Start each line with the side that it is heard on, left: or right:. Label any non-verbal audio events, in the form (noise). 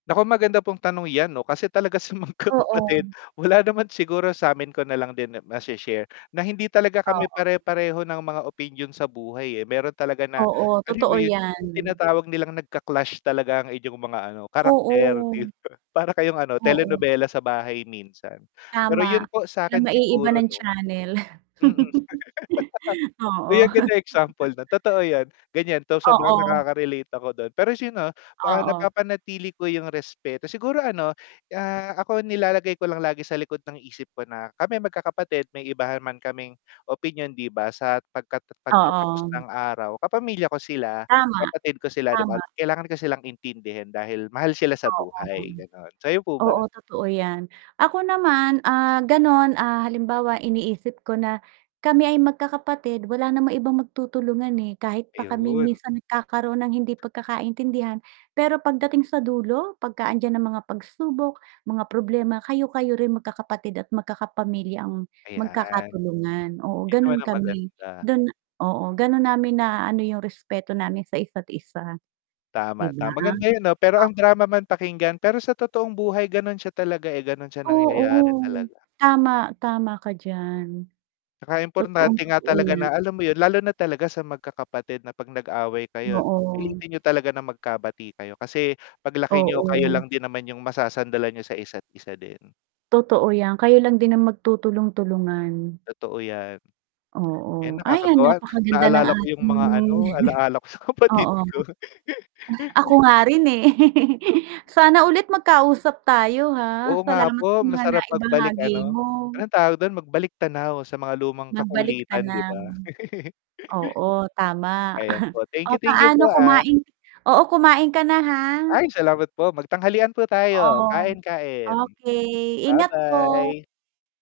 left: Nako, maganda pong tanong yan 'no kasi talaga sa magkakapatid
right: Oo.
left: wala naman siguro samin ko nalang din ma-she share na hindi talaga kami
right: Oo.
left: pare-pareho ng mga opinyon sa buhay eh, meron talaga na,
right: Oo,
left: alam mo
right: totoo
left: yun,
right: yan.
left: yung tinatawag nilang nagka-clash talaga ang inyong mga ano karakter
right: Oo.
left: 'di ba? para kayong ano,
right: Oo.
left: telenovela sa bahay minsan. Pero
right: Tama,
left: yun po sakin
right: maiiba
left: siguro
right: ng
left: 'no
right: channel.
left: mm. (chuckles)
right: (chuckles) Oo.
left: Uy, ang gandang example na
right: (chuckles)
left: totoo yun, ganyan ta's sobrang
right: Oo.
left: nakaka-relate ako dun tapos yun 'no, ah,
right: Oo.
left: napapanatili ko yung respeto siguro ano, ah, ako nilalagay ko lang lagi sa likod ng isip ko na kami magkakapatid may iba naman kaming opinyon 'di ba sa pagkat pagkatapos
right: Oo.
left: ng araw, kapamilya ko sila,
right: Tama.
left: kapatid ko sila 'di
right: Tama.
left: ba kailangan ko silang intindihin dahil mahal sila sa
right: Oo.
left: buhay, ganun, sayo po ba?
right: Oo, totoo yan. Ako naman, ah, ganun ah, halimbawa iniisip ko na, kami ay magkakapatid wala namang ibang magtutulungan, eh, kahit pa kami
left: Ayun.
right: minsan nagkakaroon ng hindi pagkakaintindihan, pero pagdating sa dulo? Pagka andiyan ang mga pagsubok, mga problema, kayo-kayo rin magkakapatid at magkaka-pamilya ang
left: Ayan.
right: magkakatulungan, oo
left: 'Yun
right: ganun
left: naman ang
right: kami,
left: maganda.
right: dun oo, ganun namin na-aano yung respeto namin sa isa't isa. 'Di
left: Tama,
right: ba?
left: tama maganda yun 'no pero ang
right: Oo.
left: drama man pakinggan pero sa totoong buhay ganun siya talaga eh, ganun siya nangyayari
right: Oo.
left: talaga.
right: Tama, tama ka diyan.
left: 'Tsaka importante nga
right: Totoong-totoo
left: talaga
right: yan.
left: na alam mo yun? Lalo na talaga sa magkakapatid na 'pag nag-away kayo
right: Oo.
left: pilitin niyo talaga na magkabati kayo kasi, paglaki niyo kayo
right: Oo.
left: lang din naman yung masasandalan niyo sa isa't isa din.
right: Totoo yan, kayo lang din ang magtutulong-tulungan.
left: Totoo 'yan.
right: Oo,
left: Yan
right: ayan
left: nakakatuwa,
right: napakaganda ng
left: naalala ko yung
right: ating
left: mga ano, alaala ko sa
right: (chuckles)
left: kapatid
right: oo.
left: ko.
right: Ako
left: (chuckles)
right: nga rin eh. (laughs) Sana ulit magkausap tayo ha?
left: Oo nga
right: Salamat sa
left: po,
right: mga
left: masarap magbalik
right: naibahagi
left: ano,
right: mo.
left: anong tawag dun? Magbalik-tanaw sa mga lumang
right: Magbalik
left: kakulitan 'di
right: tanaw
left: ba? (chuckles)
right: oo, tama.
left: Ayan po,
right: (chuckles)
left: thank
right: O,
left: you, thank you po
right: paano
left: ah.
right: kumain oo kumain ka na ha.
left: Ay salamat po, mag-tanghalian po tayo,
right: Oo.
left: kain-kain.
right: Okey, ingat po.
left: Ba-bye.